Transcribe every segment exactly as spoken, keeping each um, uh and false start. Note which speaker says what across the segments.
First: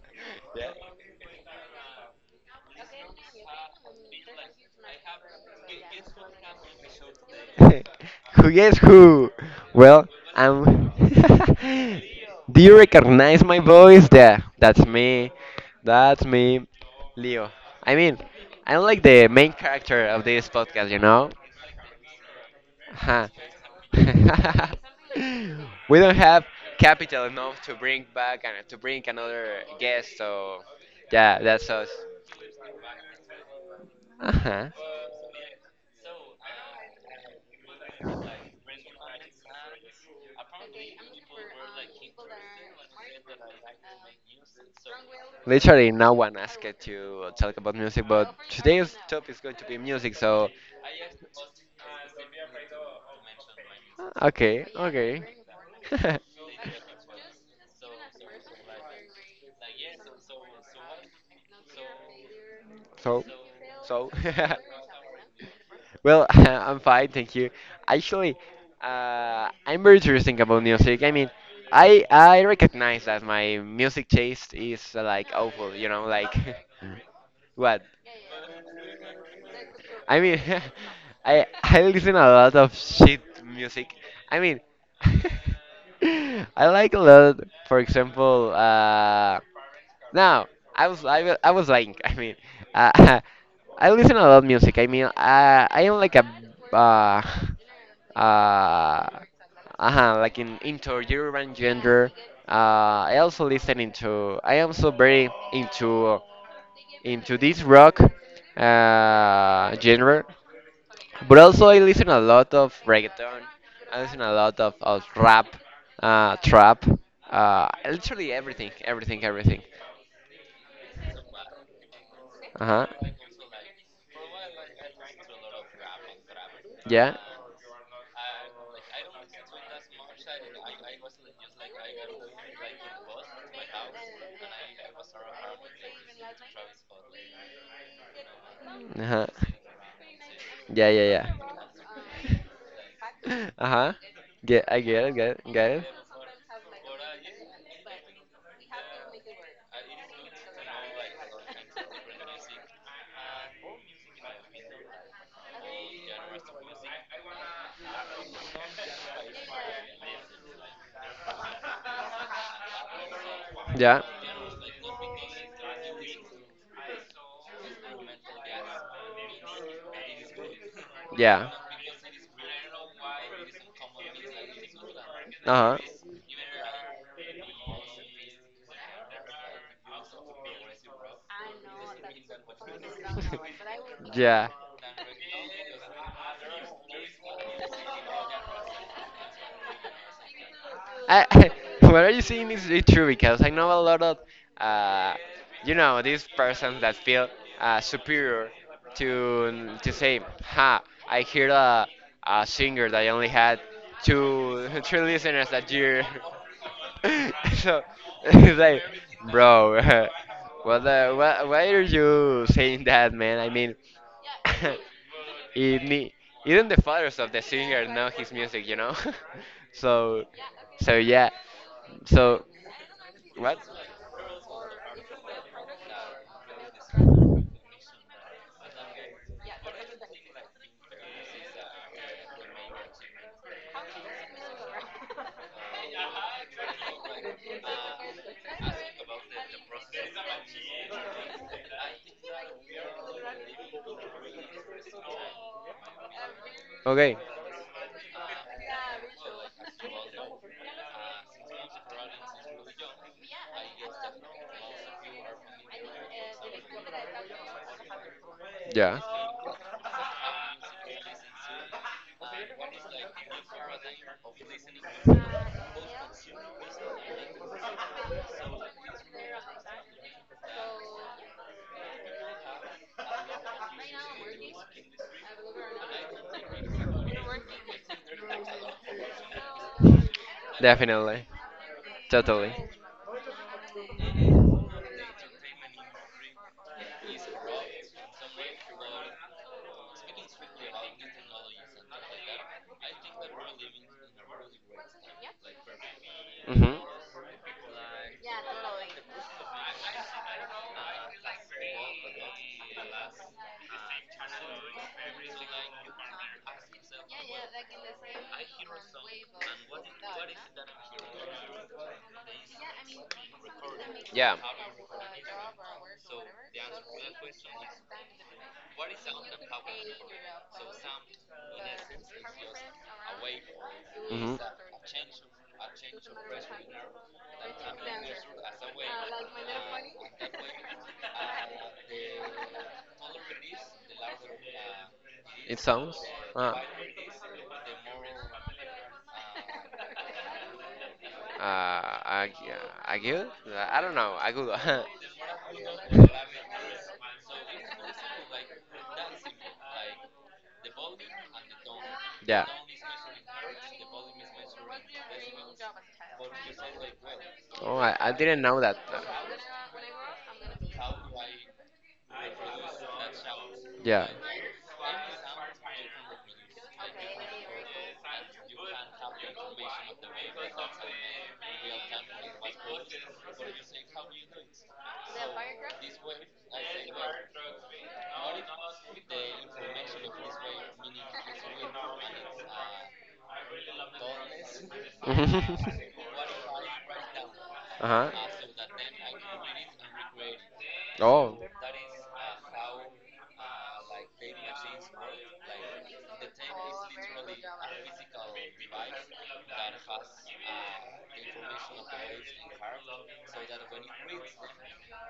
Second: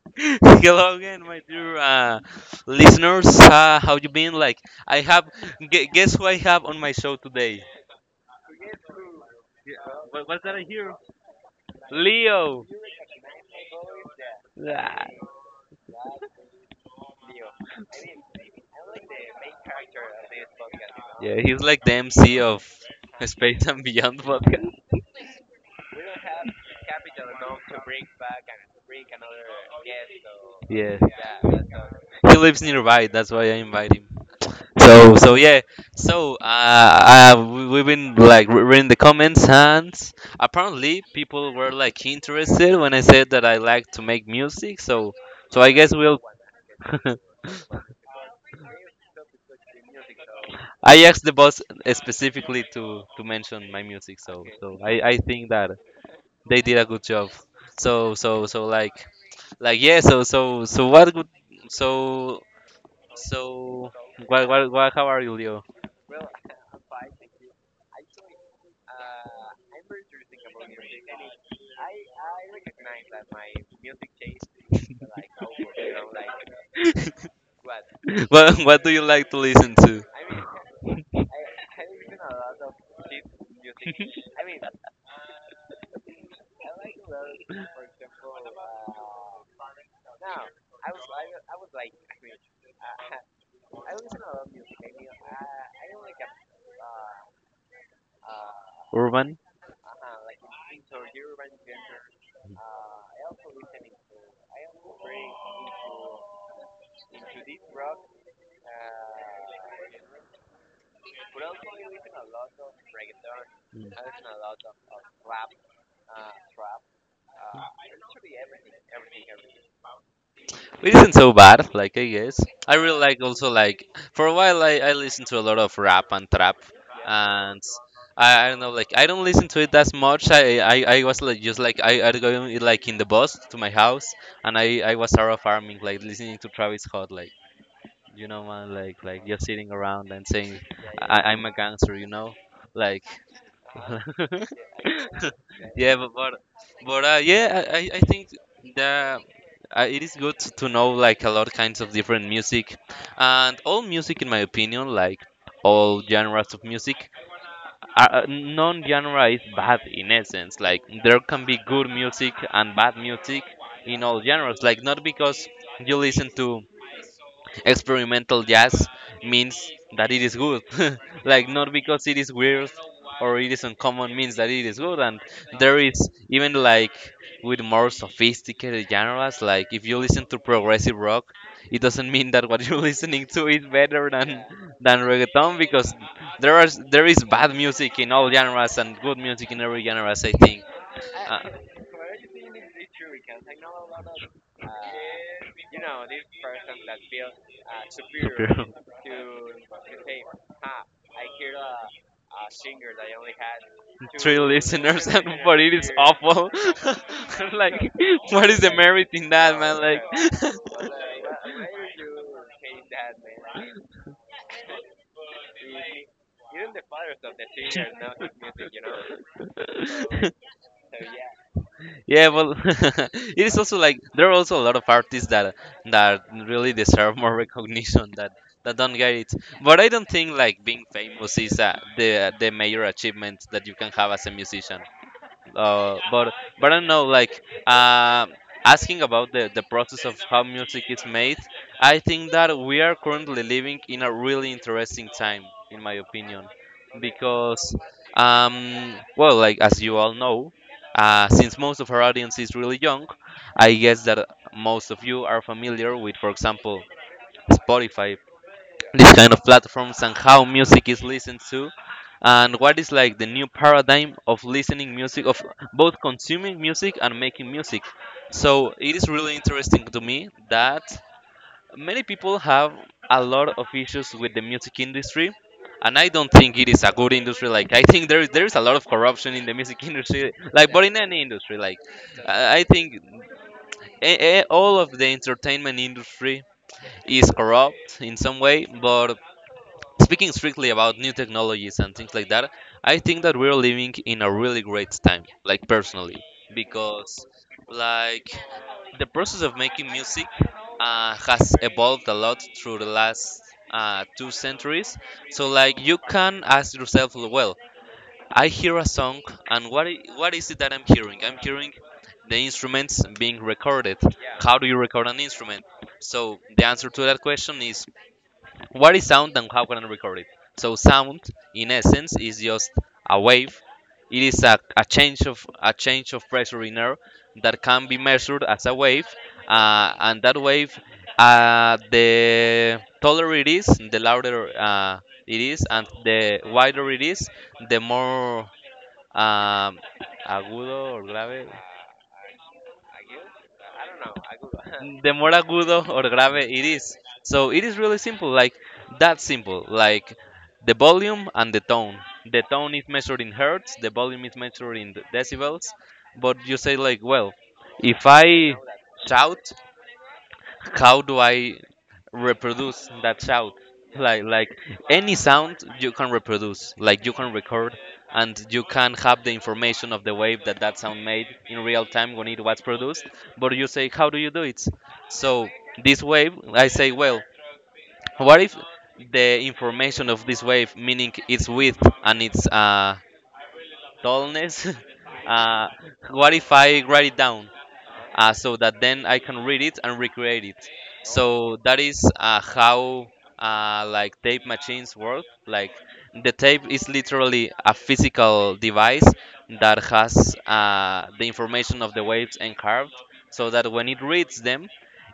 Speaker 1: Hello again, my dear uh, listeners. Uh, how you been? Like, I have. Gu- guess who I have on my show today?
Speaker 2: Eep. who guess who? Well,
Speaker 1: What, what's that I
Speaker 2: I'm.
Speaker 1: hear?
Speaker 2: Do
Speaker 1: Leo.
Speaker 2: you recognize my voice? There, that's me. That's me, Leo. I mean, I'm like the main character of this podcast, you know?
Speaker 1: Yeah, he's like the M C of
Speaker 2: Huh.
Speaker 1: Space and Beyond
Speaker 2: we
Speaker 1: podcast.
Speaker 2: don't have capital enough to bring back and to bring another guest, so
Speaker 1: Yeah,
Speaker 2: yeah, that's us.
Speaker 1: he lives nearby. That's why I invite him.
Speaker 2: Uh huh.
Speaker 1: So so yeah. So uh, uh we, we've been like re- reading the comments, and apparently people were like interested when I said that I like to make music. So so I
Speaker 2: Literally,
Speaker 1: guess
Speaker 2: no
Speaker 1: we'll.
Speaker 2: one asked to talk about music, but today's topic is going to be music, so
Speaker 1: I asked the boss specifically to to mention my music.
Speaker 2: uh,
Speaker 1: So
Speaker 2: okay,
Speaker 1: so I I
Speaker 2: okay.
Speaker 1: think that they did a good job. So so so like like yeah. So so so what good. So
Speaker 2: so,
Speaker 1: so
Speaker 2: so.
Speaker 1: what what what? How are you, Leo?
Speaker 2: well, I'm fine, thank you. Actually, uh, I'm very interesting about music. I mean, I I recognize that my music taste is uh, like awful, you know, like what?
Speaker 1: what what do you like to listen to?
Speaker 2: I mean, I I listen a lot of shit music. I mean, I like a lot. For example, uh, now I was I, wa- I was lying. I mean, uh, I listen a lot of music. I mean, uh, I am like a uh uh
Speaker 1: Urban.
Speaker 2: uh like in into urban gender. Uh, I also listen into. I am so very into into this rock uh, genre. But also, I listen a lot of reggaeton. I listen a lot of, of rap, uh, trap, uh, literally everything, everything, everything.
Speaker 1: It isn't so bad, like I guess.
Speaker 2: Uh
Speaker 1: I
Speaker 2: huh.
Speaker 1: really like also like for a while I, I listened to a lot of rap and trap
Speaker 2: Yeah.
Speaker 1: and I, I don't know like I don't listen to it as much. I I, I was like just like I I going like in the bus to my house and I I was around farming like listening to Travis Scott like you know man like like
Speaker 2: Uh-huh.
Speaker 1: just sitting around and saying
Speaker 2: Yeah, yeah,
Speaker 1: I,
Speaker 2: yeah.
Speaker 1: I'm a gangster you know like.
Speaker 2: Uh-huh. Get, I get it, get it, get it.
Speaker 1: yeah, but but, but uh, yeah, I, I I think that uh, it is good to know like a lot of kinds of different music, and all music, in my opinion, like all genres of music, uh, uh, non-genre is bad in essence. Like there can be good music and bad music in
Speaker 2: Yeah.
Speaker 1: all genres. Like not because you listen to experimental jazz means that it is good. Like
Speaker 2: Yeah.
Speaker 1: not because it is weird or it is uncommon means that it is good. And
Speaker 2: Uh
Speaker 1: there
Speaker 2: huh.
Speaker 1: is even like with more sophisticated genres, like if you listen to progressive rock, it doesn't mean that what you're listening to is better than
Speaker 2: yeah.
Speaker 1: than reggaeton because there are there is bad music in all genres and good music in every genres. I think. Uh,
Speaker 2: I, what are you saying is really true because I know a lot of, uh, you know, these persons that feel uh, superior
Speaker 1: Superior.
Speaker 2: to to say, ha, I hear a, a singer that only had
Speaker 1: Three
Speaker 2: two three
Speaker 1: listeners, and
Speaker 2: listeners
Speaker 1: but
Speaker 2: that
Speaker 1: it is
Speaker 2: year.
Speaker 1: awful.
Speaker 2: so
Speaker 1: Like, what
Speaker 2: it's
Speaker 1: is the
Speaker 2: like,
Speaker 1: merit in that,
Speaker 2: bro,
Speaker 1: man? Like,
Speaker 2: what the, why, why are you saying that, man? I mean, it ne- even the fathers of the singer know his music, you know. so, so yeah.
Speaker 1: yeah,
Speaker 2: So
Speaker 1: well, it is
Speaker 2: what?
Speaker 1: also like there are also a lot of artists that that really deserve more recognition that that don't get it. But I don't think like being famous is uh, the the major achievement that you can have as a musician. uh, but but I don't know like uh, asking about the, the process of how music is made. I think that we are currently living in a really interesting time, in my opinion,
Speaker 2: Okay.
Speaker 1: because um, well, like as you all know, uh, since most of our audience is really young, I guess that most of you are familiar with, for example, Spotify,
Speaker 2: Yeah.
Speaker 1: these kind of platforms and how music is listened to, and what is like the new paradigm of listening music, of both consuming music and making music. So it is really interesting to me that many people have a lot of issues with the music industry, and I don't think it is a good industry. Like I think there is there is a lot of corruption in the music industry, like but in any
Speaker 2: Definitely.
Speaker 1: industry. Like
Speaker 2: Totally.
Speaker 1: i I think eh, eh, all of the entertainment industry is corrupt in some way. But speaking strictly about new technologies and things like that, I think that we're living in a really great time, like, personally,
Speaker 2: Mhm.
Speaker 1: because like the process of making music uh, has evolved a lot through the last uh, two centuries. So like you can ask yourself, well, I hear a song, and what I- what is it that I'm hearing? I'm hearing the instruments being recorded.
Speaker 2: Yeah.
Speaker 1: How do you record an instrument? So the answer to that question is, what is sound and how can I record it? So sound, in essence, is just a wave. It
Speaker 2: Mhm.
Speaker 1: is a, a change of a change of pressure in air that can be measured as a wave, uh, and that wave, uh, the taller it is, the louder uh, it
Speaker 2: It
Speaker 1: is, and
Speaker 2: sounds.
Speaker 1: the
Speaker 2: Ah.
Speaker 1: wider it is, the more um, agudo or grave.
Speaker 2: Uh, I, uh, I good? I don't know. I good.
Speaker 1: The more agudo or grave it is. So it is really simple, like that simple, like the volume and the tone. The
Speaker 2: yeah.
Speaker 1: tone is measured in hertz, the volume is measured in decibels. But you say like, well,
Speaker 2: Oh, I,
Speaker 1: if
Speaker 2: I didn't
Speaker 1: I
Speaker 2: know that.
Speaker 1: shout, how do I reproduce that sound?
Speaker 2: Yeah.
Speaker 1: Like like any sound you can reproduce, like you can record, and you can have the information of the wave that that sound made in real time when it was produced. But you say, how do you do it? So this wave, I say, well, what if the information of this wave, meaning its width and its uh, tallness, uh,
Speaker 2: uh-huh.
Speaker 1: what if I write it down? Uh, so that then I can read it and recreate it.
Speaker 2: Oh.
Speaker 1: So that is uh, how uh, like tape machines work. Like the tape is literally a physical device that has uh, the information of the waves encarved, so that when it reads them,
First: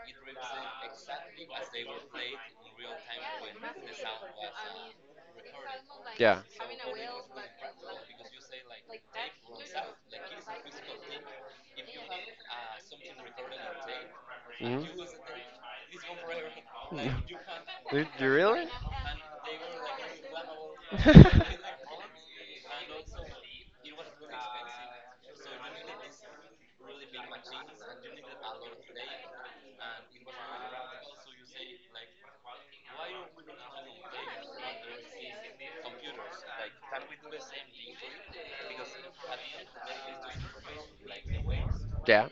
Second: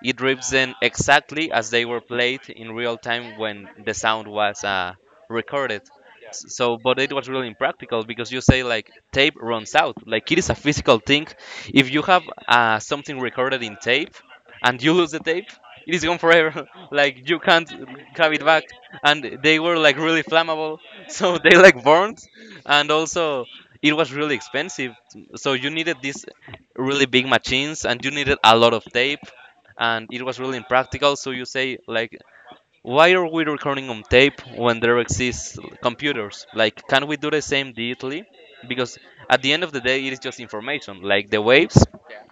Speaker 1: it reads them exactly as they were played in real time when the sound was uh, recorded.
Speaker 2: Yeah.
Speaker 1: S- So, but it was really impractical because you say like tape runs out, like it is a physical thing. If you have uh, something recorded in tape and you lose the tape, it is gone forever. Like you can't
Speaker 2: Do do you
Speaker 1: have it back.
Speaker 2: really?
Speaker 1: And they were like really flammable, so they like burned, and also it was really expensive. So you needed these really big machines, and you needed a lot of tape, and it was really impractical. So you say like, why are we recording on tape when there exists computers? Like, can we do the same digitally? Because at the end of the day, it is just information, like the waves
Speaker 2: Yeah. Um,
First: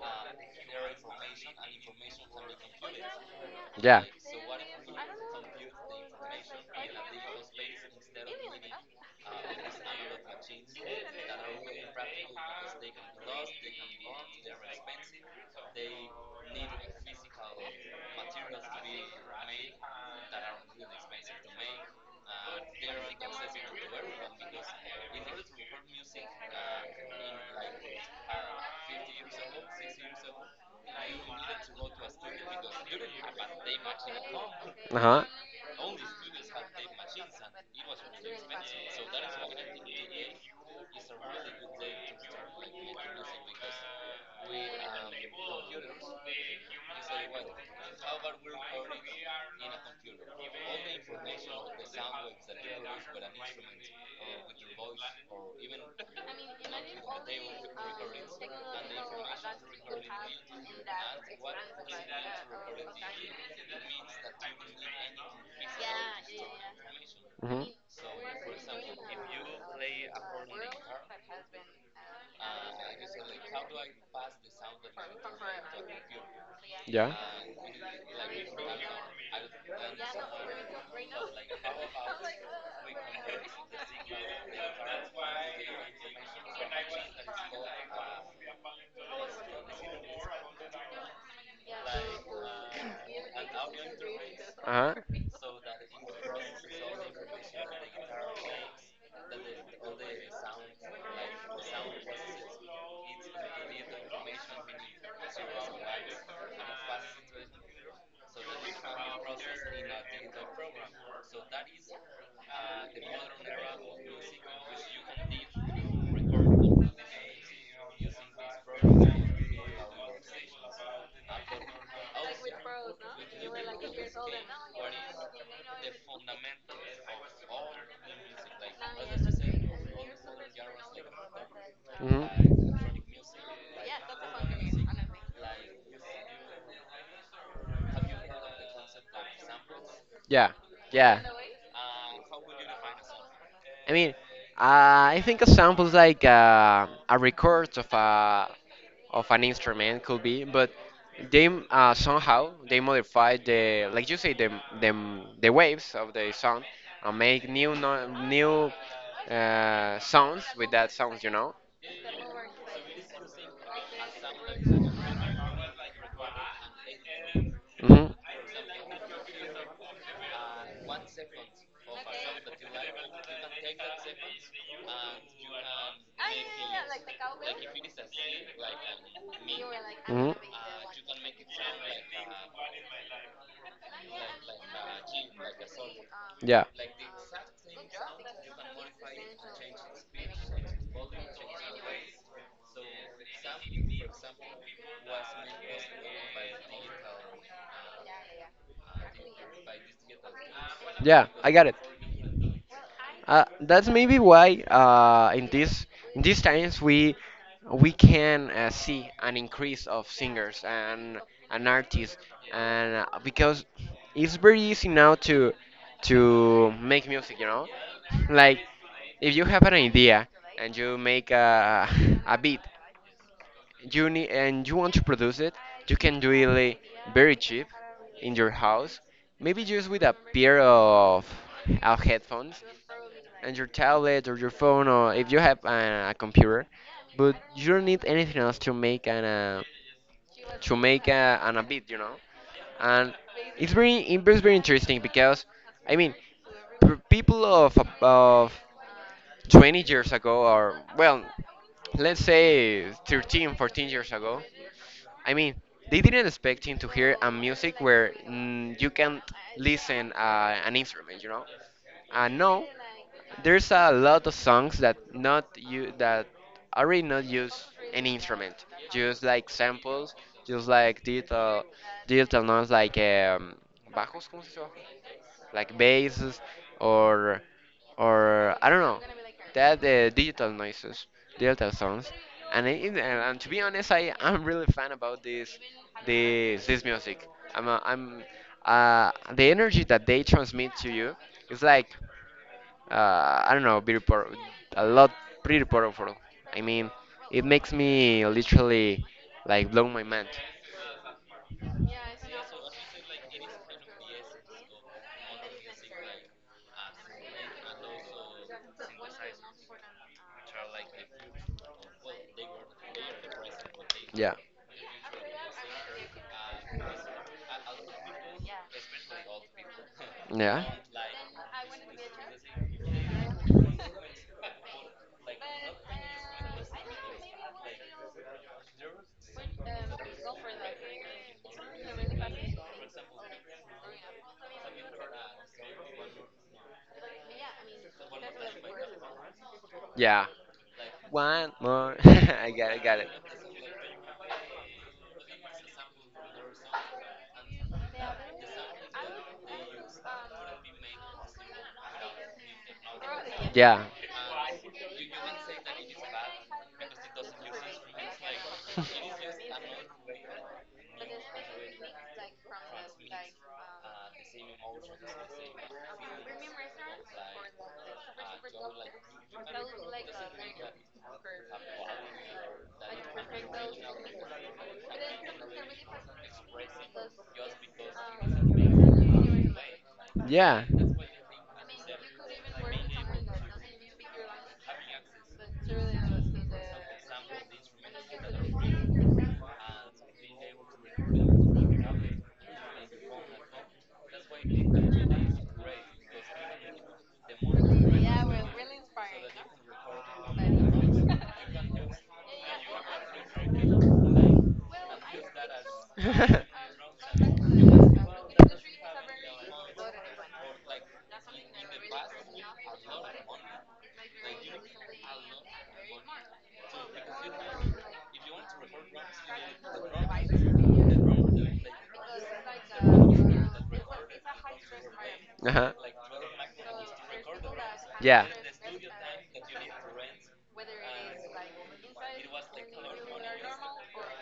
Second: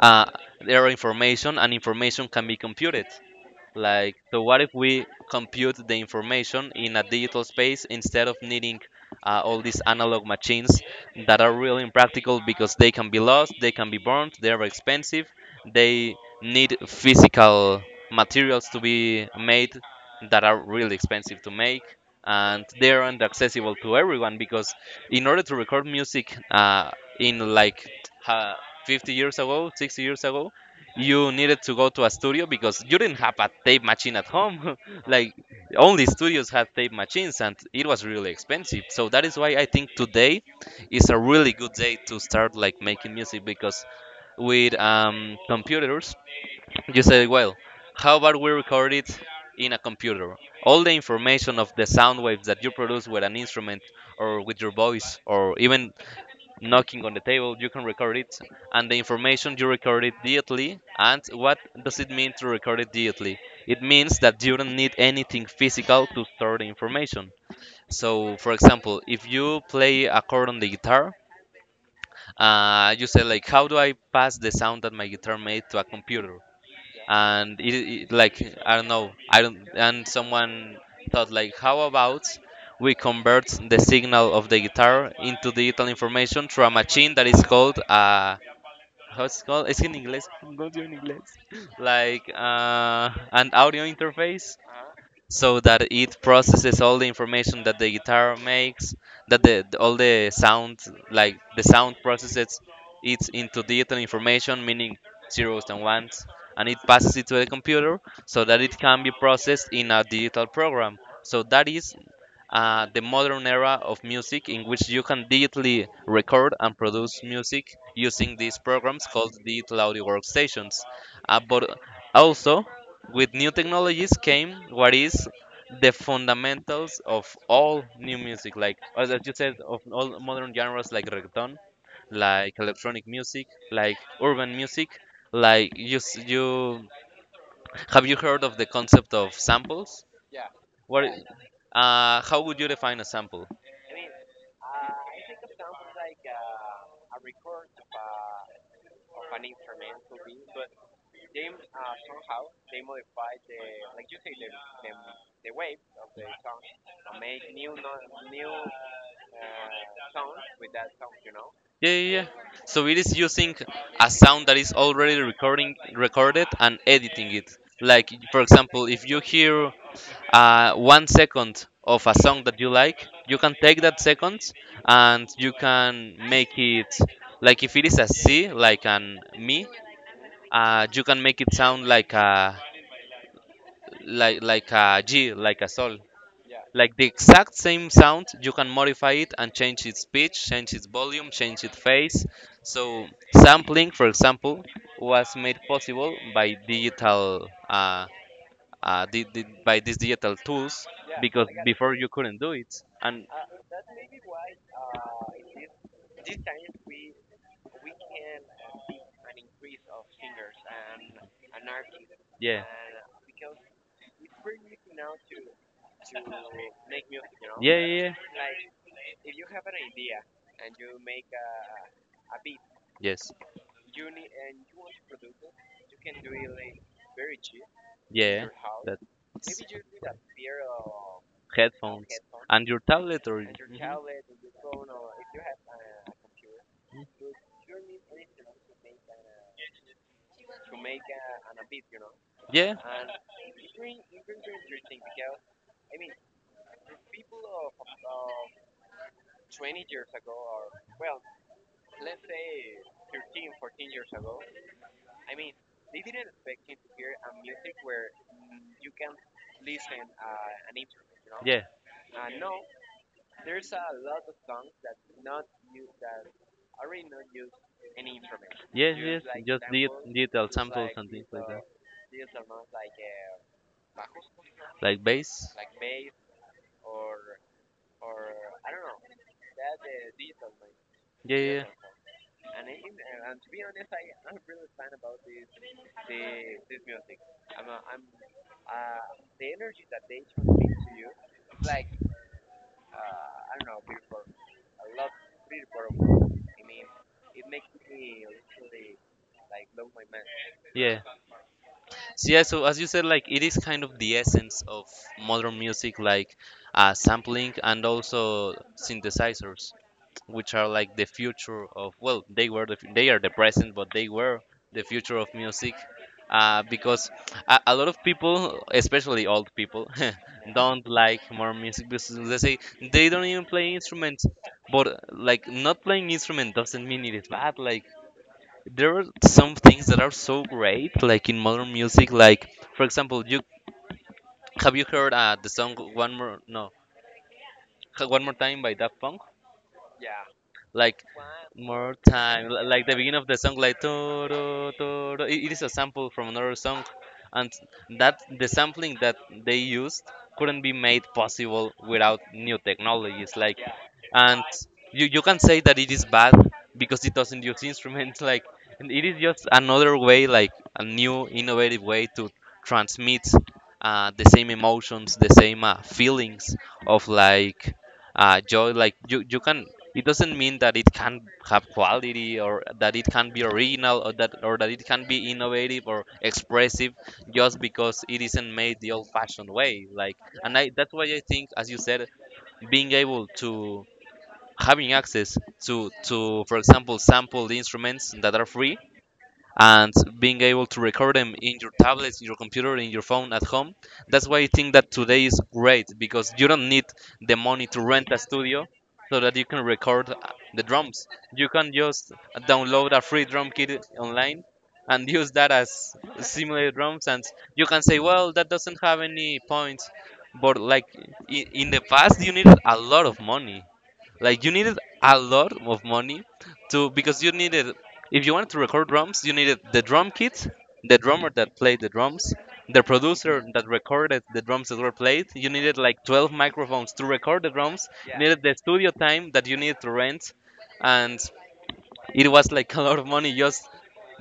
Speaker 1: uh, their information, and information can be computed. Like, so what if we compute the information in a digital space instead of needing uh, all these analog
Speaker 2: uh
Speaker 1: machines that are really impractical because they can be lost, they can be burned, they are expensive, they need physical materials to be made that are really expensive to make, and they aren't accessible to everyone because in order to record music uh, in like uh, fifty years ago, sixty years ago, you needed to go to a studio because you didn't have a tape machine at home.
Speaker 2: huh.
Speaker 1: Like only studios had tape machines and it was really expensive. So that is why I think today is a really good day to start like making music, because with um, computers you say, well, how about we record it in a computer? All the information of the sound waves that you produce with an instrument or with your voice or even knocking on the table, you can record it, and the information you record it digitally. And what does it mean to record it digitally? It means that you don't need anything physical to store the information.
Speaker 2: Hmm.
Speaker 1: So, for example, if you play a chord on the guitar, uh, you say like, "How do I pass the sound that my guitar made to a computer?"
Speaker 2: Yeah.
Speaker 1: And it, it like I don't know I don't and someone thought like, how about we convert the signal of the guitar into digital information through a machine that is called uh how's it called it's in english I'm going to in english like uh an audio interface,
Speaker 2: Uh huh.
Speaker 1: so that it processes all the information that the guitar makes, that the the- all the sound, like the sound processes it into digital information, meaning zeros and ones, and it passes it to the computer so that it can be processed in a digital program. So that is uh, the modern era of music, in which you can digitally record and produce music using these programs called digital audio workstations. Uh, but also, with new technologies came what is the fundamentals of all new music, like as you said, of all modern genres, like reggaeton, like
Speaker 2: Hmm.
Speaker 1: electronic music, like urban music. Like you, s- you, have you heard of the concept of samples?
Speaker 2: Yeah.
Speaker 1: What, i-
Speaker 2: Yeah.
Speaker 1: uh, how would you define a sample?
Speaker 2: I mean, uh, I think a examples like uh, a record of a of an instrument could be, but they uh, somehow they modify the like you say the the, the waves of the sound and make new no, new uh, sounds with that sounds, you know.
Speaker 1: Yeah, yeah, yeah. So it is using a sound that is already recording, recorded, and editing it.
Speaker 2: Hmm.
Speaker 1: Like for example, if you hear uh, one second of a song that you like, you can take that second and you can make it, like if it is a C, like an mi,
Speaker 2: Hmm.
Speaker 1: uh, you can make it sound like a like like a G, like a sol.
Speaker 2: Yeah,
Speaker 1: Like the exact same sound, you can modify it and change its pitch, change its volume, change its phase. So sampling, for example, was made possible by digital uh, uh, di di by these digital tools
Speaker 2: yeah,
Speaker 1: because
Speaker 2: I got it.
Speaker 1: before you couldn't do it. And
Speaker 2: Uh, that's maybe why uh, in this in these times we we can uh, see an increase of singers and and artists,
Speaker 1: yeah,
Speaker 2: and uh, because it's very easy now to to make music, you know.
Speaker 1: yeah, yeah, yeah.
Speaker 2: Like if you have an idea and you make a a beat
Speaker 1: Yes,
Speaker 2: you need and you want to produce it, you can do it like, very cheap in your
Speaker 1: yeah.
Speaker 2: house.
Speaker 1: That
Speaker 2: Maybe just with a pair of, of
Speaker 1: Headphones
Speaker 2: headphones
Speaker 1: and your tablet, or
Speaker 2: and your
Speaker 1: mhm.
Speaker 2: tablet or your phone, or if you have a, a computer. But you don't need anything else to make an uh, to make a, an a beat, you know.
Speaker 1: Yeah,
Speaker 2: And it's very it was very interesting because I mean p- people of of twenty years ago or well let's say thirteen fourteen years ago I mean, they didn't expect him to hear a music where mm, you can listen uh, an instrument, you know.
Speaker 1: yeah,
Speaker 2: Uh, no, there's a lot of songs that not you that already not use any instrument,
Speaker 1: yes,
Speaker 2: just
Speaker 1: yes.
Speaker 2: like
Speaker 1: Just di
Speaker 2: samples,
Speaker 1: digital
Speaker 2: just
Speaker 1: samples
Speaker 2: like
Speaker 1: and things like
Speaker 2: digital
Speaker 1: that,
Speaker 2: digital notes like um, bajos, ¿cómo se dice bajos?
Speaker 1: like bass.
Speaker 2: Like basses or or I don't know that uh, digital noises,
Speaker 1: Yeah, yeah,
Speaker 2: digital songs. And, I, and and to be honest, I I'm really fan about this this this music. I'm a, I'm uh, the energy that they transmit to you is like uh, I don't know, beautiful, a lot pretty powerful. I mean, it makes me literally like blow my mind.
Speaker 1: yeah. So yeah, so as you said, like it is kind of the essence of modern music, like uh, sampling and also synthesizers, which are like the future of, well, they were the, fu- they are the present, but they
Speaker 2: Yeah,
Speaker 1: were the future of music, uh, because a, a lot of people, especially old people,
Speaker 2: yeah,
Speaker 1: don't like modern music because they say they don't even play instruments. But like not playing instrument doesn't mean it is bad. Like there are some things that are so great, like in modern music. Like for example, you have you heard uh, the song "One More"? No, "One More Time" by Daft Punk.
Speaker 2: yeah.
Speaker 1: Like
Speaker 2: One more.
Speaker 1: more time,
Speaker 2: I
Speaker 1: li-
Speaker 2: got I
Speaker 1: like the
Speaker 2: got it.
Speaker 1: beginning of the song, like toro toro. It it is a sample from another song, and that the sampling that they used couldn't be made possible without new technologies. Like,
Speaker 2: Yeah.
Speaker 1: and you you can say that it is bad because it doesn't use instruments. Like, and it is just another way, like a new innovative way to transmit uh, the same emotions, the same uh, feelings of, like, uh, joy. Like you you can it doesn't mean that it can have quality, or that it can be original, or that, or that it can be innovative or expressive, just because it isn't made the old fashioned way, like, and
Speaker 2: Yeah.
Speaker 1: I, that's why I think, as you said, being able to having access to to, for example, sampled instruments that are free, and being able to record them in your tablets, in your computer, in your phone at home. That's why I think that today is great, because you don't need the money to rent a studio so that you can record uh, the drums. You can just download a free drum kit online and use that as simulated drums, and you can say, well, that doesn't have any points, but like i- in the past you needed a lot of money, like you needed a lot of money to because you needed if you wanted to record drums, you needed the drum kit, the drummer that played the drums, the producer that recorded the drums that were played. You
Speaker 2: Uh-huh.
Speaker 1: needed like twelve microphones to record the drums. You
Speaker 2: Yeah.
Speaker 1: needed the studio time that you needed to rent, and it was like a lot of money, just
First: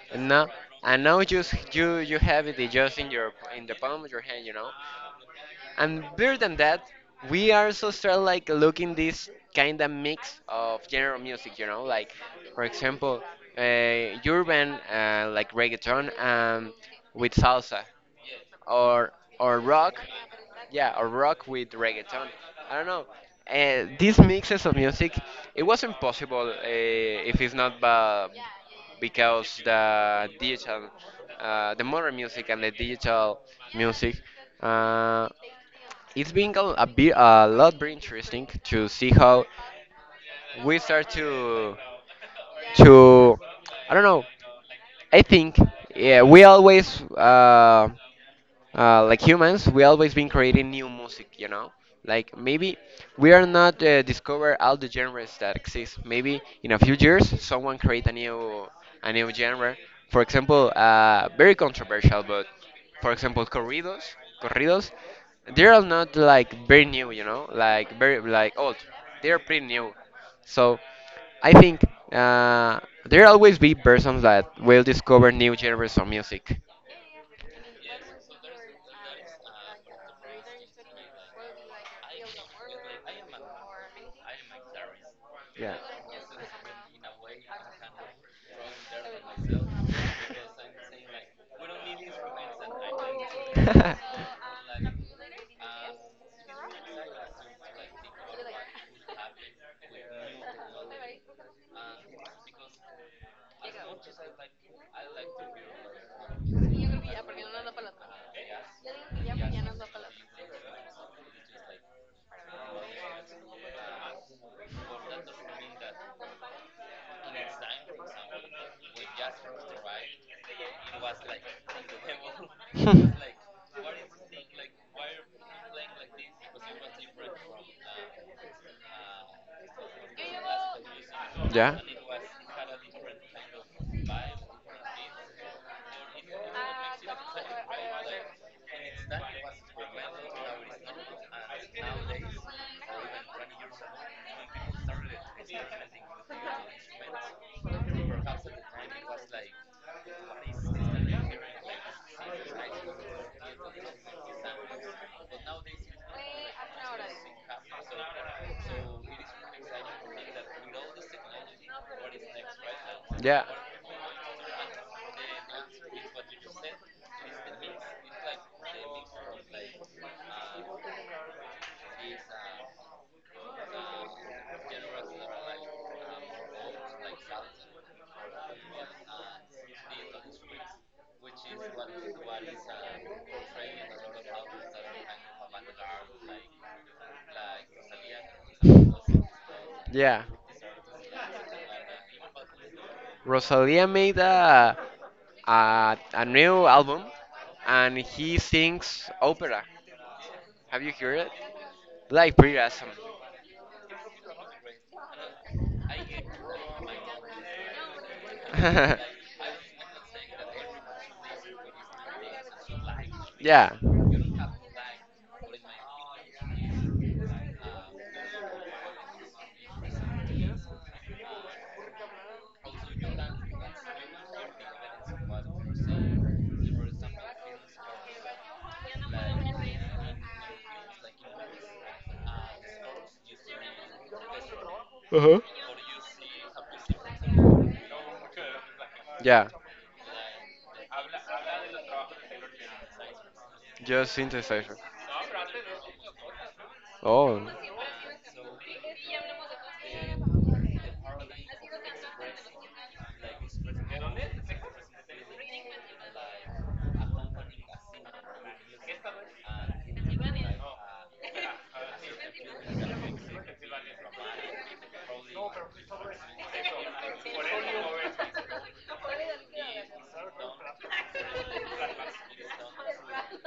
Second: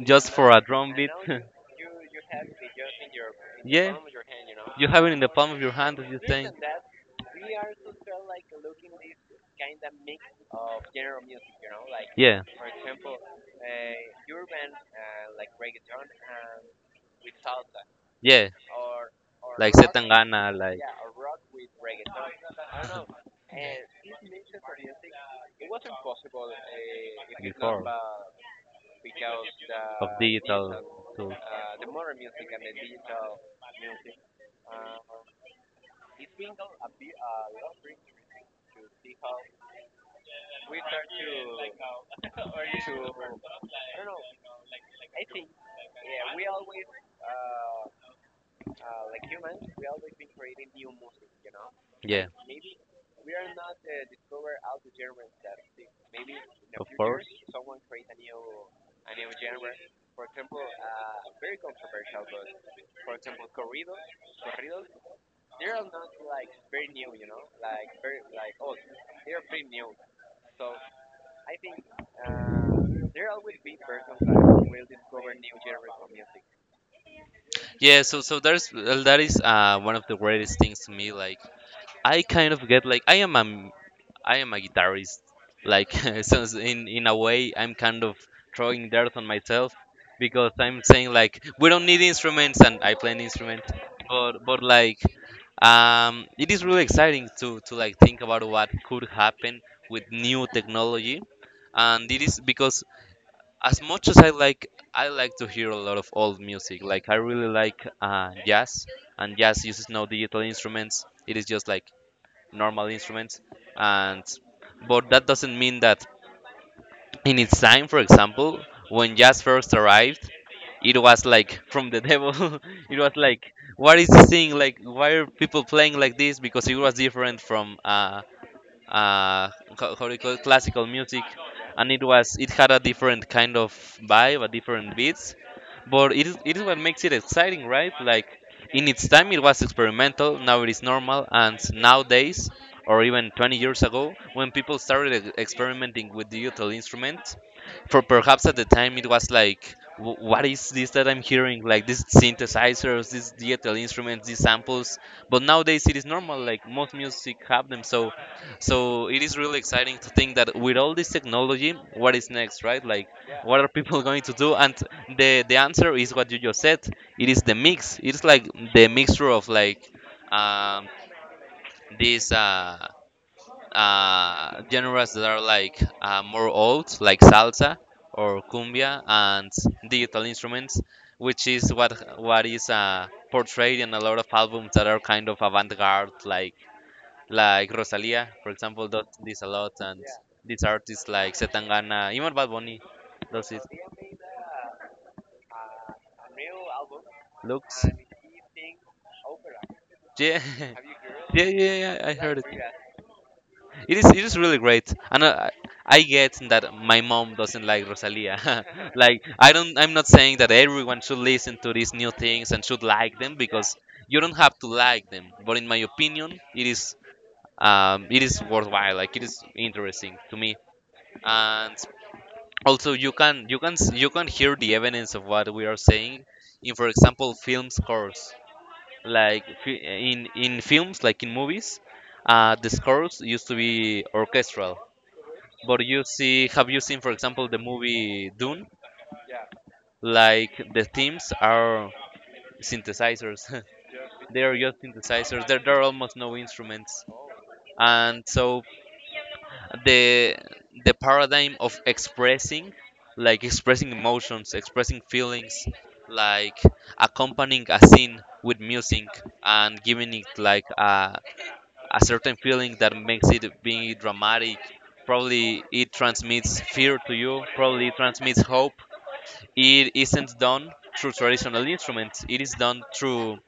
Speaker 1: just
Speaker 2: No,
Speaker 1: for a drum
Speaker 2: I
Speaker 1: beat.
Speaker 2: know just you you have it just in your in the
Speaker 1: Yeah,
Speaker 2: palm of your hand, you know.
Speaker 1: you have it in the palm of your hand,
Speaker 2: And
Speaker 1: as you
Speaker 2: better
Speaker 1: saying.
Speaker 2: than that, we also start like looking this kind of mix of general music, you know, like
Speaker 1: Yeah.
Speaker 2: for example, uh, urban uh, like reggaeton um, with salsa,
Speaker 1: Yeah,
Speaker 2: or or
Speaker 1: like
Speaker 2: rock,
Speaker 1: Setangana, like
Speaker 2: yeah, or rock with reggaeton. I don't know. Uh, these mixes of music, it wasn't possible uh, if it's not
Speaker 1: before
Speaker 2: ba- because
Speaker 1: of
Speaker 2: the digital,
Speaker 1: tools.
Speaker 2: uh, the modern music and the digital music. Uh, it's been a, a bit a lot very interesting to see how we start to to I don't know. I think yeah, we always uh, uh, like humans, we always been creating new music, you know?
Speaker 1: Yeah,
Speaker 2: Like maybe we are not uh, discover all the genres that exist. Maybe in a
Speaker 1: of
Speaker 2: few
Speaker 1: course.
Speaker 2: years, someone create a new a new genre. For example, uh, very controversial, but for example, corridos, corridos, they are not like very new, you know, like very like old. They are pretty new. So I think uh, there always be persons that will discover new genres of music.
Speaker 1: Yeah, so so there's well, that is uh one of the greatest things to me. Like, I kind of get, like, I am a I am a guitarist.
Speaker 2: Yeah.
Speaker 1: Like, so in in a way, I'm kind of throwing dirt on myself because I'm saying, like, we don't need instruments, and I play an instrument. But but like, um, it is really exciting to to like think about what could happen with new technology, and it is because, as much as I like, I like to hear a lot of old music. Like I really like uh, jazz, and jazz uses no digital instruments. It is just like normal instruments, and but that doesn't mean that in its time, for example, when jazz first arrived, it was like from the devil. It was like, what is this thing? Like, why are people playing like this? Because it was different from uh uh how, how do you call it? Classical music. And it was, it had a different kind of vibe, a different beats, but it is, it is what makes it exciting, right? Like, in its time, it was experimental, now it is normal, and nowadays, or even twenty years ago, when people started e- experimenting with digital instruments, for perhaps at the time it was like, "Wh- what is this that I'm hearing? Like, these synthesizers, these digital instruments, these samples." But nowadays, it is normal, like, most music have them. So, so it is really exciting to think that with all this technology, what is next, right? Like,
Speaker 2: Yeah,
Speaker 1: what are people going to do? And the the answer is what you just said. It is the mix. It's like the mixture of, like, um, these uh, uh, genres that are like, uh, more old, like salsa or cumbia, and digital instruments, which is what what is uh, portrayed in a lot of albums that are kind of avant-garde, like like Rosalia, for example, does this a lot, and
Speaker 2: yeah.
Speaker 1: these artists like Setangana, even Bad Bunny, does it
Speaker 2: Rosalia made a, a, a new album
Speaker 1: looks.
Speaker 2: and he sings opera.
Speaker 1: Yeah,
Speaker 2: Have you heard it?
Speaker 1: yeah, yeah, yeah. I
Speaker 2: Like
Speaker 1: heard it.
Speaker 2: pretty awesome.
Speaker 1: It is, it is really great, and uh, I, I get that my mom doesn't like Rosalia. Like I don't, I'm not saying that everyone should listen to these new things and should like them,
Speaker 2: yeah,
Speaker 1: because you don't have to like them. But in my opinion, it is, um, it is worthwhile. Like it is interesting to me, and also you can, you can, s- you can hear the evidence of what we are saying in, for example, film scores, like fi- in in films, like in movies. Uh, the scores used to be orchestral, but you see have you seen, for example, the movie Dune?
Speaker 2: yeah.
Speaker 1: Like, the themes are synthesizers.
Speaker 2: Just
Speaker 1: They are
Speaker 2: synthesizer.
Speaker 1: just synthesizers. There, there are almost no instruments.
Speaker 2: Oh,
Speaker 1: And so the the paradigm of expressing, like, expressing emotions, expressing feelings, like accompanying a scene with music and giving it, like, a a certain feeling that makes it being dramatic. Probably it transmits fear to you. Probably it transmits hope. It isn't done through traditional instruments. It is done through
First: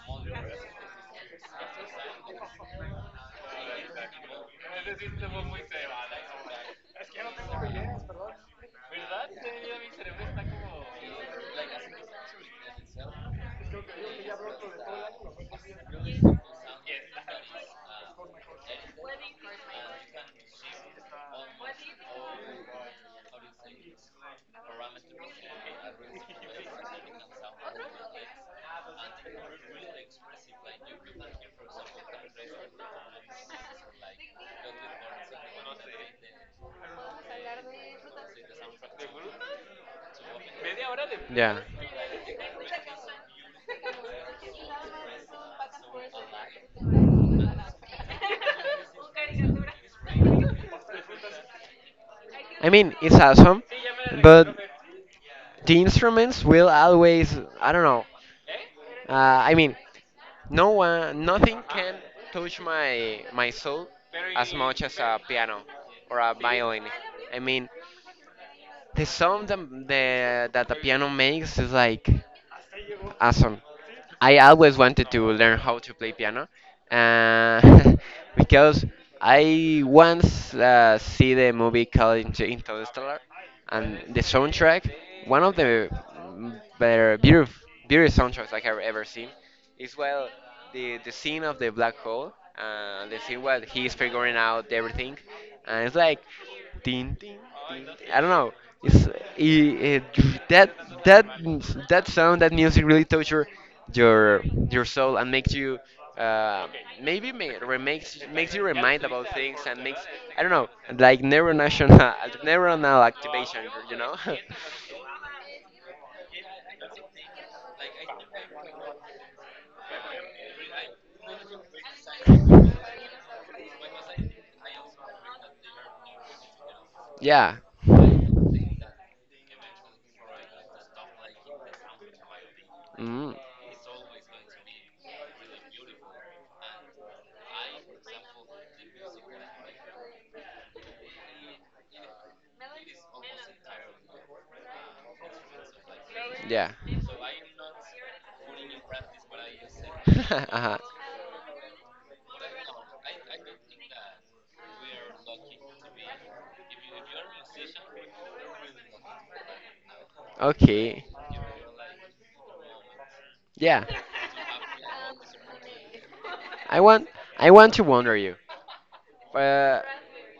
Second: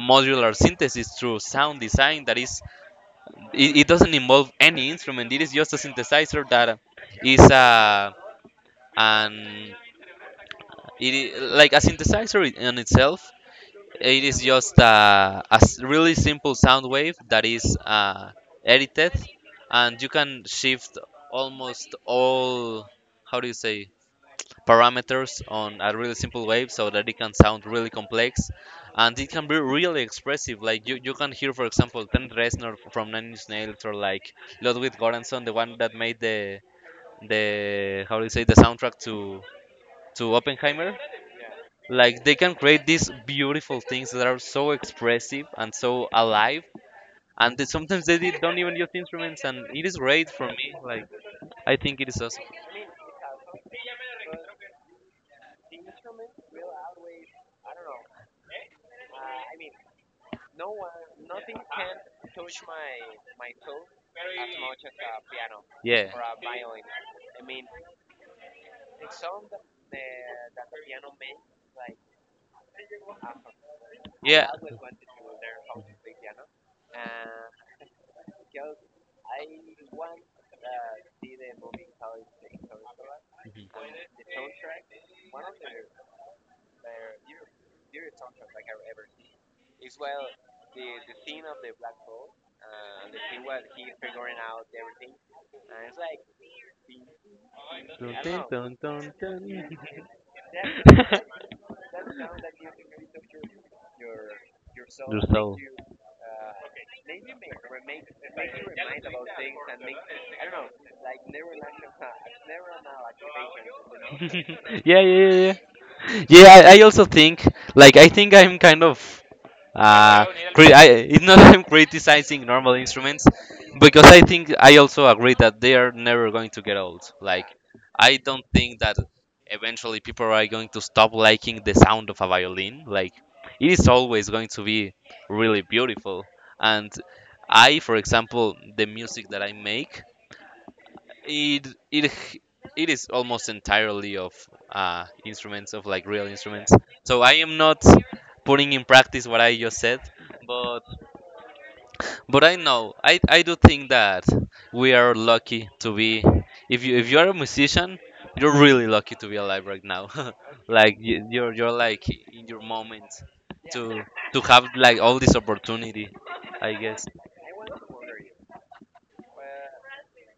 Speaker 1: modular synthesis, through sound design. That is, it, it doesn't involve any instrument. It is just a synthesizer that is a an it, I- like a synthesizer in itself. It is just a, a s- really simple sound wave that is uh, edited, and you can shift almost all, how do you say, parameters on a really simple wave so that it can sound really complex. And it can be really expressive. Like, you, you can hear, for example, Trent Reznor from Nine Inch Nails, or like Ludwig Göransson, the one that made the the how do you say, the soundtrack to to Oppenheimer.
Speaker 2: yeah.
Speaker 1: Like, they can create these beautiful things that are so expressive and so alive, and they, sometimes they did- don't even use instruments, and it is great for me. Like, I think it is awesome.
Speaker 2: I mean, it's awesome, but the instruments will always, I don't know. Uh, I mean, no one, nothing can touch my my soul as much as a piano
Speaker 1: Yeah,
Speaker 2: or a violin. I mean, the sound that the, that the piano makes is like awesome. I
Speaker 1: yeah.
Speaker 2: always wanted to learn how to play piano, uh, because I once uh, see the movie called Inter- Interstellar, and the soundtrack, one of the mm, better, beautiful, beautiful soundtracks I have ever seen. It's well the the scene of the black hole. Uh, the scene where he's figuring out everything, and it's like, ding, ding, ding. I
Speaker 1: Mhm.
Speaker 2: don't
Speaker 1: Dun,
Speaker 2: know.
Speaker 1: dun,
Speaker 2: It's
Speaker 1: dun, dun, dun.
Speaker 2: it, it, that that that sound, that music really touches your your your soul
Speaker 1: Your
Speaker 2: and makes
Speaker 1: soul.
Speaker 2: you. Uh, maybe ma- remakes makes you remind about things and makes I don't know like neuronal neuronal activation you know
Speaker 1: Yeah, yeah, yeah, yeah. Yeah, I, I also think, like, I think I'm kind of uh cri- I, it's not, I'm criticizing normal instruments, because I think I also agree that they are never going to get old. Like
Speaker 2: Yeah.
Speaker 1: I don't think that eventually people are going to stop liking the sound of a violin. Like,
Speaker 2: Mm.
Speaker 1: it is always going to be really beautiful. And I, for example, the music that I make, it it it is almost entirely of uh, instruments, of like real
Speaker 2: Yeah.
Speaker 1: instruments. So I am not putting in practice what I just said,
Speaker 2: uh-huh.
Speaker 1: but but I know, I I do think that we are lucky to be, if you if you are a musician, you're really lucky to be alive right now. Like
Speaker 2: Okay.
Speaker 1: you, you're you're like in your moment
Speaker 2: Yeah.
Speaker 1: to to have like all this opportunity, I
Speaker 2: I
Speaker 1: guess.
Speaker 2: want I want to wonder you. Uh,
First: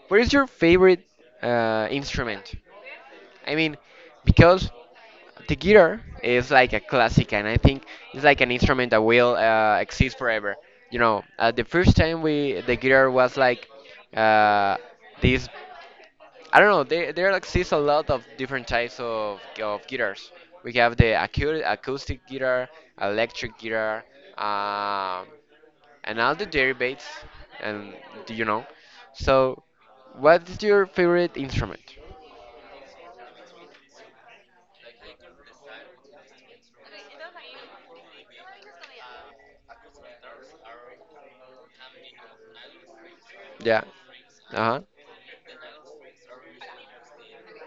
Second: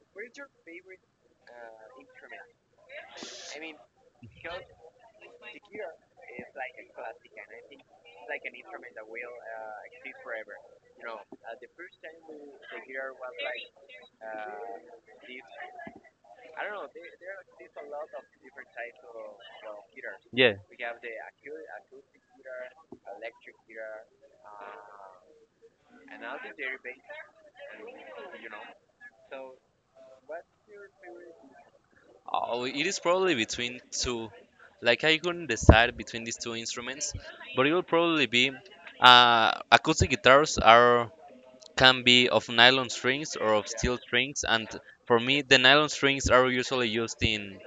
Speaker 2: what is your favorite uh, instrument? I mean, because the guitar is like a classic, and I think it's like an instrument that will uh, exist forever. You know, uh, the first time we the guitar was like uh, these. I don't know. There, there exists a lot of different types of, of guitars.
Speaker 1: Yes.
Speaker 2: We have the acu- acoustic guitar, electric guitar, um, and all the derivatives. And do you know? So, what's your favorite instrument?
Speaker 1: Oh, it is probably between two. Like I couldn't decide between these two instruments, but it will probably be uh, acoustic guitars are can be of nylon strings or of
Speaker 2: Yeah.
Speaker 1: steel strings, and
Speaker 2: Uh huh.
Speaker 1: for me the nylon strings are usually used in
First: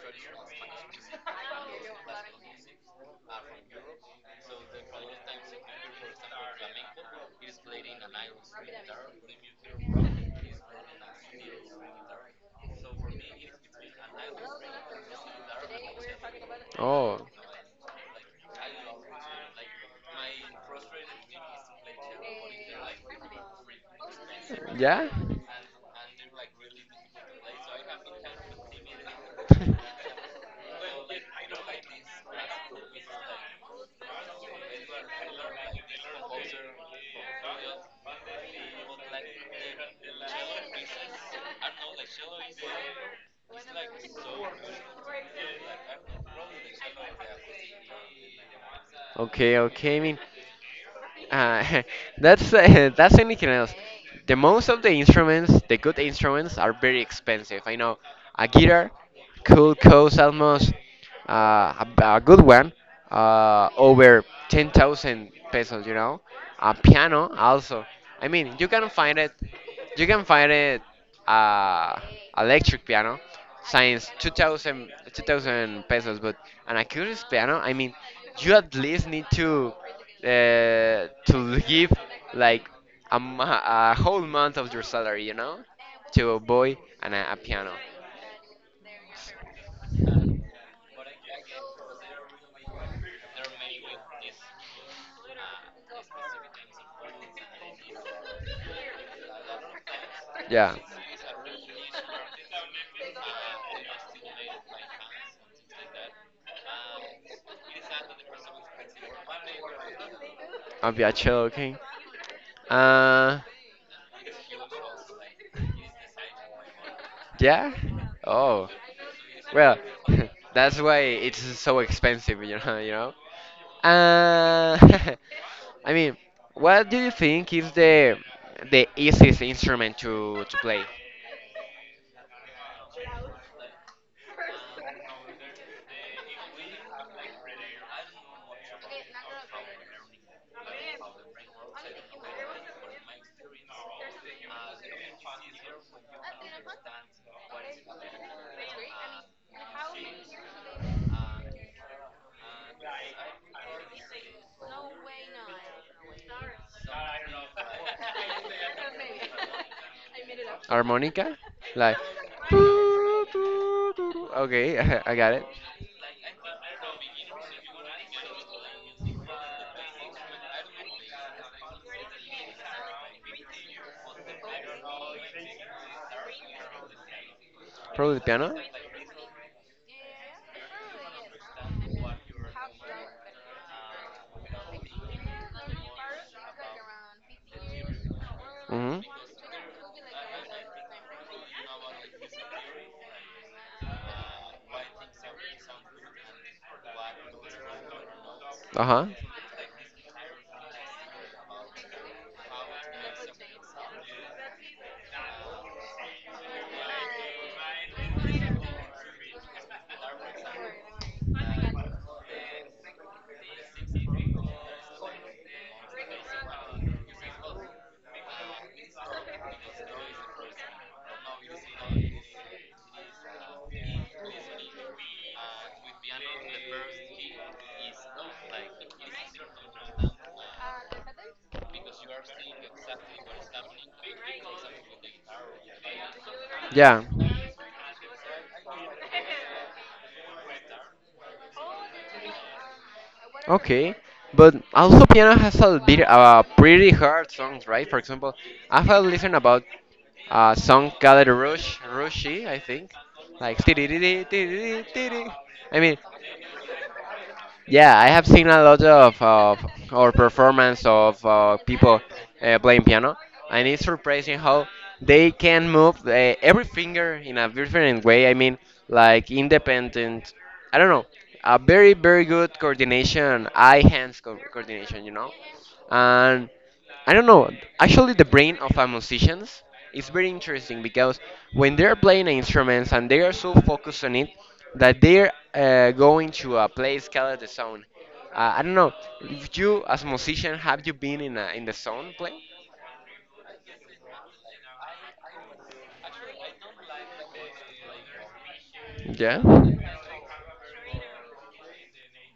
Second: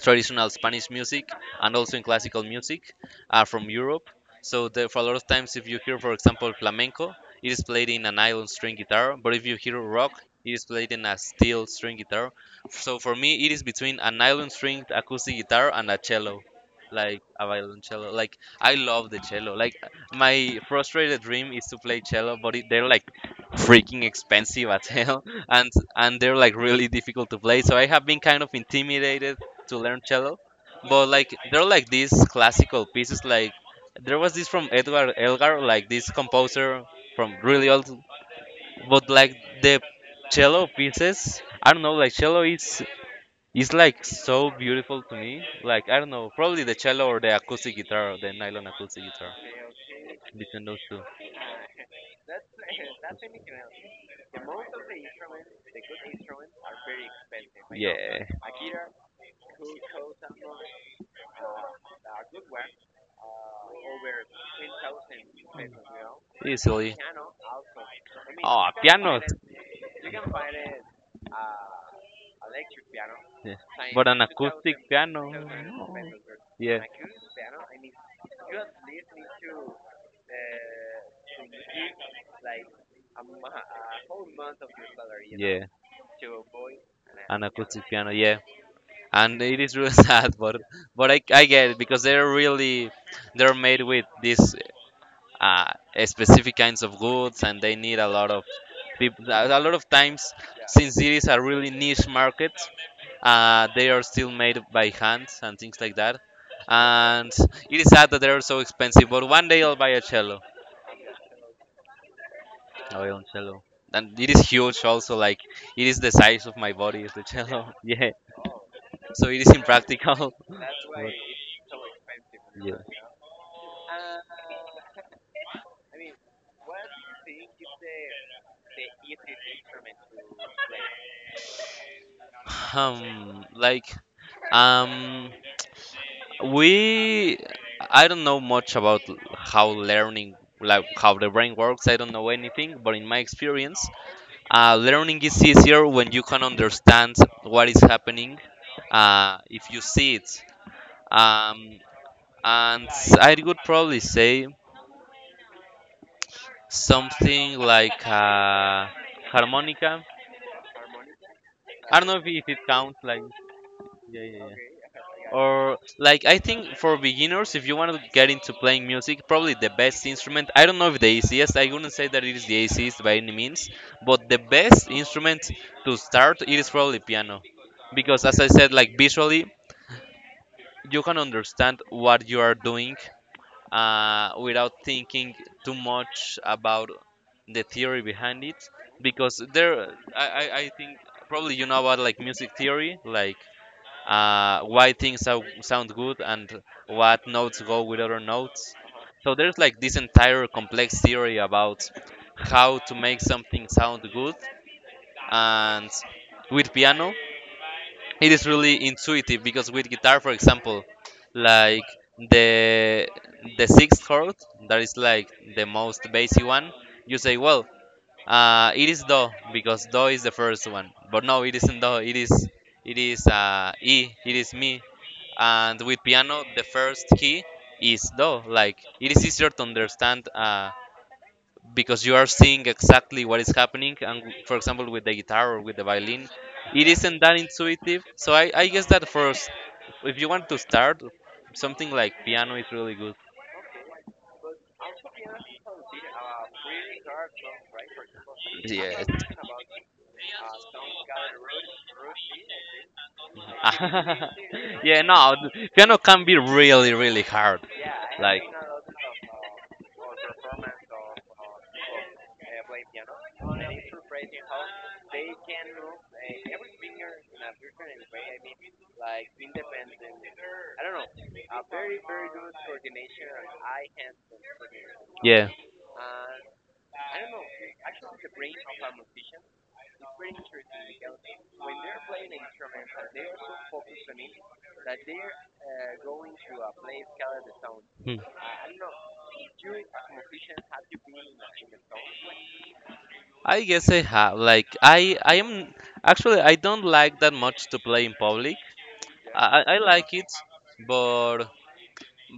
Speaker 1: traditional Spanish music, and also in classical music, are from Europe. So there, for a lot of times, if you hear, for example, flamenco, it is played in an nylon string guitar. But if you hear rock, it is played in a steel string guitar. So for me, it is between a nylon stringed acoustic guitar and a cello,
Speaker 2: Oh,
Speaker 1: like a violoncello. Like I love the cello. Like, my frustrated dream is to play cello, but it, they're like freaking expensive as
Speaker 2: yeah?
Speaker 1: hell and and they're like really difficult to play, so I have been kind of intimidated to learn cello, but like they're like these classical pieces. Like, there was this from Edward Elgar, like this composer from really old, but like the cello pieces, I don't know. Like cello is is like so beautiful to me. Like I don't know, probably the cello or the acoustic guitar, the nylon acoustic guitar,
Speaker 2: Okay, okay. I mean,
Speaker 1: between those two.
Speaker 2: uh, that's uh, that's anything else. The most of the instruments, the good instruments, are very expensive. I know
Speaker 1: Yeah,
Speaker 2: a guitar. Could cost almost uh, a, a good one, uh, over ten thousand pesos, you know. A
Speaker 1: easily.
Speaker 2: piano also. I mean, you
Speaker 1: Oh,
Speaker 2: can find
Speaker 1: pianos.
Speaker 2: it, you can find it, uh, electric piano,
Speaker 1: Yes. But
Speaker 2: since
Speaker 1: an
Speaker 2: two
Speaker 1: acoustic
Speaker 2: thousand, two
Speaker 1: piano, no.
Speaker 2: thousand pesos, but an
Speaker 1: Yes.
Speaker 2: acoustic piano, I mean, you at least need to uh, to give like a, mo- a whole month of your salary, you know,
Speaker 1: Yeah.
Speaker 2: to buy an, a
Speaker 1: An
Speaker 2: piano.
Speaker 1: acoustic piano, yeah. And it is really sad, but but I, I get it because they're really they're made with this uh, specific kinds of goods, and they need a lot of people a lot of times.
Speaker 2: Yeah.
Speaker 1: Since it is a really niche market, uh, they are still made by hand and things like that. And it is sad that they are so expensive, but one day I'll buy a cello,
Speaker 2: I'll be a joking.
Speaker 1: a
Speaker 2: Uh,
Speaker 1: violoncello. And it is huge also, like it is the size of my body is the cello.
Speaker 2: yeah.
Speaker 1: Yeah,
Speaker 2: Oh,
Speaker 1: so it is
Speaker 2: well,
Speaker 1: impractical.
Speaker 2: that's why
Speaker 1: But,
Speaker 2: it's so expensive, you
Speaker 1: yeah.
Speaker 2: know. You know. Uh, I mean, what do you think is the the easiest instrument to to play?
Speaker 1: um like um we i don't know much about l- how learning, like how the brain works, I don't know anything, but in my experience, uh, learning is easier when you can understand what is happening, uh, if you see it. um, and I would probably say something like uh, harmonica.
Speaker 2: Harmonica,
Speaker 1: I
Speaker 2: like.
Speaker 1: don't know if, if it counts, like... Yeah, yeah, yeah.
Speaker 2: Okay, I
Speaker 1: Okay.
Speaker 2: got
Speaker 1: uh
Speaker 2: it.
Speaker 1: Or like, I think for beginners, if you want to get into playing music, probably the best instrument. I don't know if the easiest. I wouldn't say that it is the easiest by any means, but the best instrument to start, it is probably piano,
Speaker 2: Probably
Speaker 1: because
Speaker 2: the
Speaker 1: as I
Speaker 2: piano.
Speaker 1: said, like visually, you can understand what you are doing uh, without thinking too much about the theory behind it.
Speaker 2: Hmm.
Speaker 1: Because there, I, I, I think probably you know about like music theory, like uh, why things sou- sound good and what notes go with other notes.
Speaker 2: Uh-huh.
Speaker 1: So there's like this entire complex theory about how to make something sound good. And with piano, it is really intuitive, because with guitar, for example, like the the sixth chord, that is like the most basic one, you say, well, uh, it is do, because do is the first one, but no, it isn't do. It is it is uh, e. It is me. And with piano the first key is do, like it is easier to understand, uh, because you are seeing exactly what is happening. And for example with the guitar or with the violin, it
Speaker 2: Yeah.
Speaker 1: isn't that intuitive. So i, I guess that first, if you want to start, something like piano is really good.
Speaker 2: Okay. But also piano has a bit uh, pretty hard songs, right? For example, I
Speaker 1: Yes.
Speaker 2: have listened about a song called Rush Rushy, I think. Like "Tee-dee-dee-dee,
Speaker 1: Yeah,
Speaker 2: tee-dee-dee,
Speaker 1: no th-
Speaker 2: I mean
Speaker 1: piano can be really really hard,
Speaker 2: yeah, I have
Speaker 1: like,
Speaker 2: seen a lot of, of or performance of uh, people uh, playing piano, and it's surprising how they can move uh, every finger in a different way. I mean, like independent. I don't know, a very very good coordination, eye hands co- coordination. You know,
Speaker 1: yeah.
Speaker 2: and. I don't know. Actually, the brain of a musicians is very interesting because when they're playing instruments and they are so focused on it that they're uh, going to a place called the zone.
Speaker 1: Hmm.
Speaker 2: Uh, I don't know. If you, as musician, have you been in a, in the zone playing?
Speaker 1: I guess I have. Like I, I am... actually I don't like that much to play in public.
Speaker 2: Yeah.
Speaker 1: I, I I like it, but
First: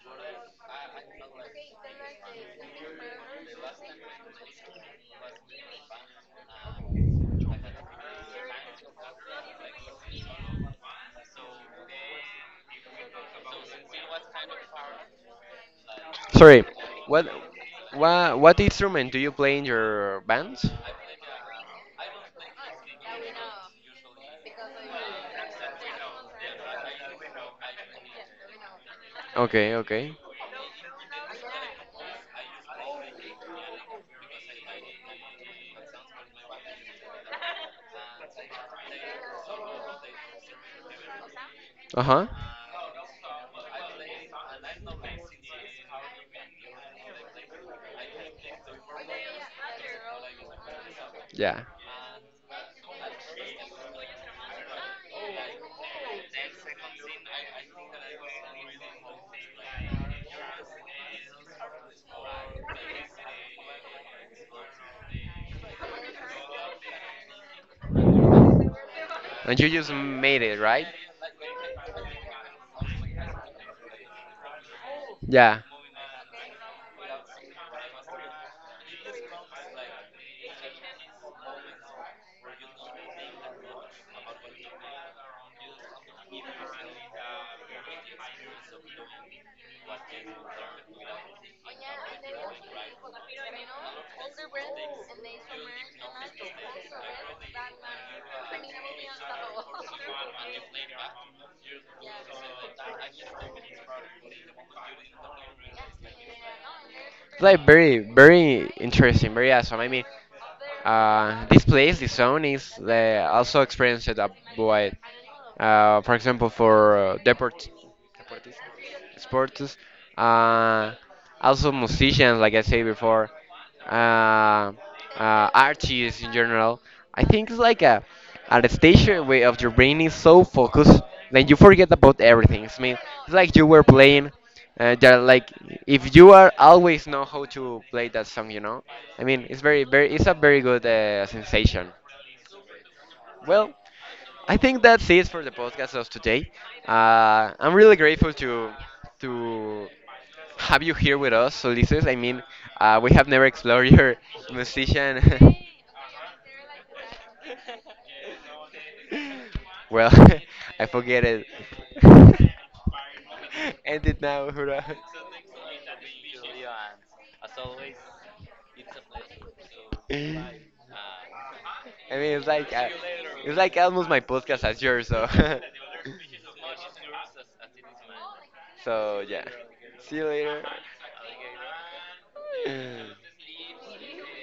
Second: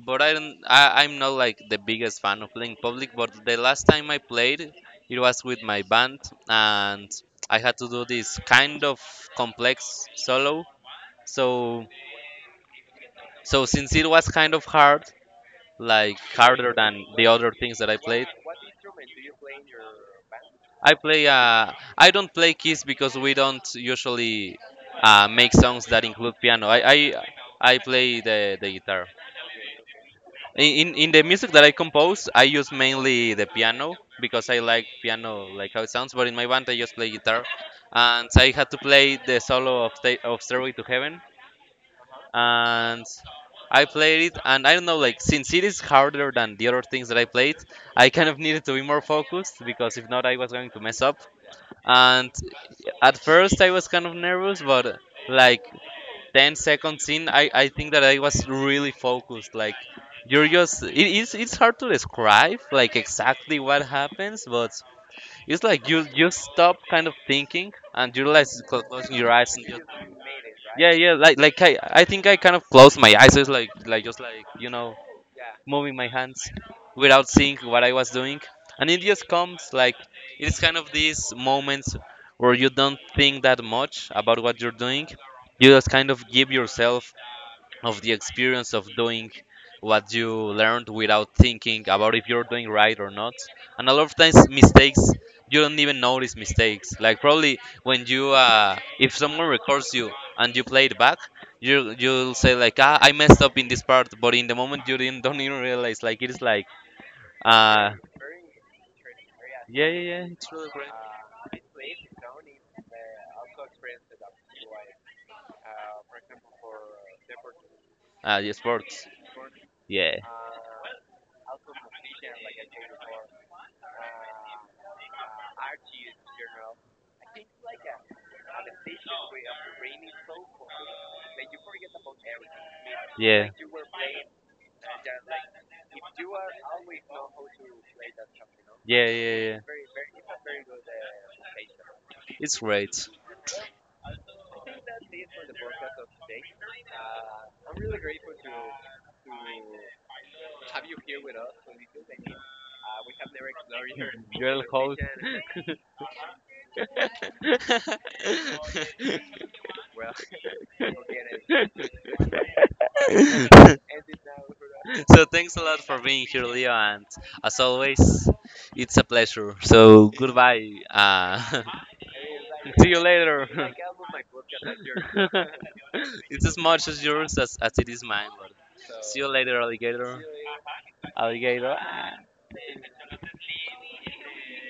Speaker 1: but I don't. I, I'm not like the biggest fan of playing public. But the last time I played, it was with my band, and I had to do this kind of complex solo. So so since it was kind of hard, like
Speaker 2: Sorry.
Speaker 1: harder than the
Speaker 2: What,
Speaker 1: other things that I played.
Speaker 2: what what instrument do you play in your band?
Speaker 1: I play. Uh, I don't play keys because we don't usually uh, make songs that include piano. I I, I play the, the guitar.
Speaker 2: Okay. Okay.
Speaker 1: In, in in the music that I compose, I use mainly the piano because I like piano, like how it sounds. But in my band, I just play guitar, and I had to play the solo of Sta- of Stairway to Heaven,
Speaker 2: Uh huh.
Speaker 1: and I played it. And I don't know, like since it is harder than the other things that I played, I kind of needed to be more focused because if not, I was going to mess up.
Speaker 2: Yeah.
Speaker 1: And at first, I was kind of nervous, but like ten seconds in, I, I think that I was really focused. Like, you're just, it, it's, it's hard to describe, like, exactly what happens, but it's like you, you stop kind of thinking and you realize like cl- closing your eyes
Speaker 2: And
Speaker 1: and
Speaker 2: you
Speaker 1: just,
Speaker 2: just made it, right?
Speaker 1: yeah, yeah, like, like I, I think I kind of closed my eyes. It's like, like, just like, you know,
Speaker 2: Yeah.
Speaker 1: moving my hands without seeing what I was doing. And it just comes like, it's kind of these moments where you don't think that much about what you're doing. You just kind of give yourself of the experience of doing what you learned without thinking about if you're doing right or not. And a lot of times, mistakes, you don't even notice mistakes. Like probably when you uh, if someone records you and you play it back, you you'll say like, ah, I messed up in this part, but in the moment you didn't don't even realize, like it is like...
Speaker 2: It's like
Speaker 1: uh
Speaker 2: very, very interesting, very awesome.
Speaker 1: yeah,
Speaker 2: I
Speaker 1: yeah,
Speaker 2: mean,
Speaker 1: yeah, it's really great.
Speaker 2: uh, this place, this zone is uh, also experienced a void. Uh, for example, for uh, deport,
Speaker 1: Ah, yeah,
Speaker 2: deportes,
Speaker 1: sports.
Speaker 2: sports,
Speaker 1: Yeah,
Speaker 2: uh, also musicians, like I said before, uh, uh, artists in general. I think it's like a at a stage where of your brain is so focused that you forget about everything. I mean, it's
Speaker 1: yeah,
Speaker 2: like you were playing. Uh, that like if you are always know how to play that song, you know.
Speaker 1: yeah,
Speaker 2: I
Speaker 1: yeah,
Speaker 2: mean,
Speaker 1: yeah,
Speaker 2: it's very very it's a very good uh, sensation.
Speaker 1: it's great.
Speaker 2: Well, I think that's it for the podcast of today. Uh, I'm really grateful to to have you here with us, Ulises. I mean, uh, we have never explored your
Speaker 1: Girl host.
Speaker 2: musician.
Speaker 1: So
Speaker 2: well, I forget it. End it now, hurrah.
Speaker 1: thanks a lot for being here, Leo, and as always, it's a pleasure. So goodbye. Uh,
Speaker 2: I mean, it's like
Speaker 1: see
Speaker 2: uh,
Speaker 1: you later.
Speaker 2: it's like almost my podcast as yours, so.
Speaker 1: It's as much as yours as, as it is mine. But see
Speaker 2: so
Speaker 1: you
Speaker 2: yeah,
Speaker 1: later,
Speaker 2: see
Speaker 1: alligator.
Speaker 2: you later.
Speaker 1: Alligator.